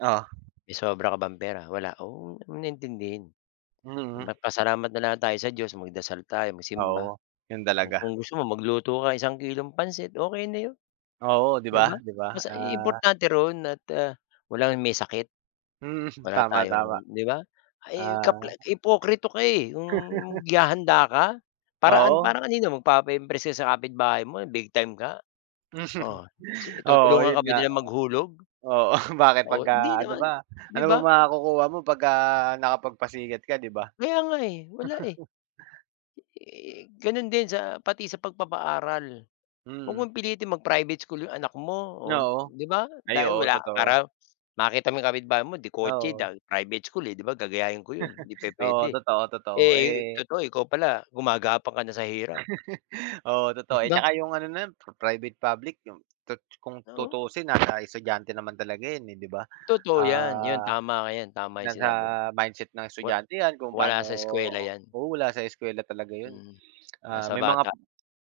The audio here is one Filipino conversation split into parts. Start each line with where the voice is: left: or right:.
right: Oo.
left: May sobra ka bang pera? Wala. Oh, wag mo na intindihin.
right: Mm.
left: Magpasalamat na lang tayo sa Diyos, magdasal tayo, magsimba,
right: Oo, 'yon
left: o
right: talaga.
left: kung gusto mo magluto ka isang kilong pansit, okey na 'yon,
right: Oo, 'di
left: 'di
right: ba,
left: ba?
right: 'di ba,
left: Basta i
right: ah
left: importante roon at, ah, walang may sakit,
right: Mm,
left: wala
right: tama,
left: tayong
right: tama.
left: 'di ba? Ay, kapla
right: Ah.
left: ipoktrito ka, eh, 'yong gihahanda ka para an
right: Oo.
left: parang kanino? Magpapa-impress ka sa kapitbahay mo na big-time ka? Oh, si i
right: Oo,
left: tutulungan
right: 'yon
left: ka ba
right: nga.
left: nila maghulog?
right: Oo, bakit
left: So, hindi
right: 'pagka ano
left: naman,
right: ba ano
left: 'di ba?
right: bang makukuha mo 'pagka nakapagpasikat ka, 'di ba?
left: Kaya nga, eh. Wala, eh. Eh, gano'n din sa pati sa pagpapaaral. Wag
right: Mm.
left: mong pilitin mag-private school 'yong anak mo, oh,
right: Oo.
left: 'di ba?
right: Ay,
left: Dahil
right: oo,
left: wala
right: totoo.
left: para makita mo 'yong kapitbahay mo de-kotse
right: Oo.
left: dahil private school, eh, 'di ba, gagayahin ko 'yon, hindi
right: Oo,
left: pupuwede.
right: totoo, totoo,
left: Eh,
right: eh
left: totoo ikaw pala gumagapang ka na sa hirap.
right: Oo, totoo.
left: Di
right: Eh,
left: ba?
right: tsaka 'yong ano na 'yon pi private, public 'yong tut kung
left: Oo.
right: tutusin nasa estudyante naman talaga 'yon, eh, 'di ba?
left: Totoo 'yan. 'Yon,
right: Ah,
left: tama ka. 'Yan, tama 'yong
right: nasa
left: sinabi mo.
right: mindset ng
left: Wa
right: estudyante 'yan kung
left: wala
right: paano
left: sa eskuwela 'yan.
right: oo, wala sa eskuwela talaga 'yon,
left: Mm,
right: ah,
left: nasa
right: may mga
left: bata.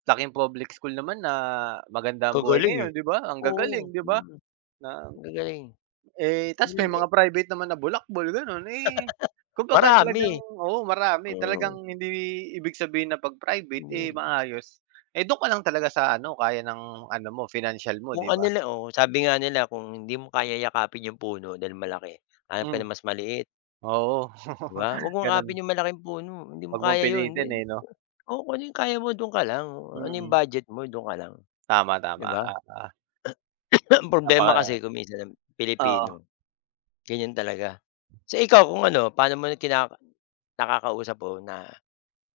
right: laking public school naman na maganda ang buhay
left: Kagaling,
right: ngayon,
left: eh.
right: 'di ba? Ang gagaling,
left: Oo,
right: 'di ba?
left: mm,
right: Ng
left: gagaling.
right: eh, 'tas may
left: Gano'n, eh
right: mga private naman na bulakbol gano'n, eh, kumbaga talagang,
left: Marami,
right: oo, marami
left: oo.
right: talagang hindi ibig sabihin na 'pag private, eh,
left: Hindi.
right: maayos, eh, do'n ka lang talaga sa ano kaya ng ano mo financial mo,
left: Kung
right: 'di
left: ano
right: ba?
left: la, oh, sabi nga nila kung hindi mo kayang yakapin 'yong puno dahil malaki, hanap ka
right: Hmm.
left: ng mas maliit.
right: Oo,
left: 'Di ba? Huwag mong
right: gano'n.
left: akapin 'yong malaking puno. Hindi mo
right: Wag mong
left: kaya 'yon. 'Di
right: pilitin, eh, 'no?
left: oh, kung ano 'yong kaya mo do'n ka lang. Ano 'yong
right: Mm.
left: budget mo do'n ka lang,
right: Tama,
left: 'di
right: tama,
left: ba?
right: apa
left: Ang problema kasi
right: Napaka
left: kung minsan ang
right: Oo.
left: Pilipino, ganiyan talaga. So ikaw kung ano, paano mo rin kinaka nakakausap o na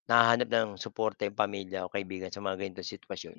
left: nahahanap ng suporta 'yong pamilya o kaibigan sa mga ganitong sitwasyon?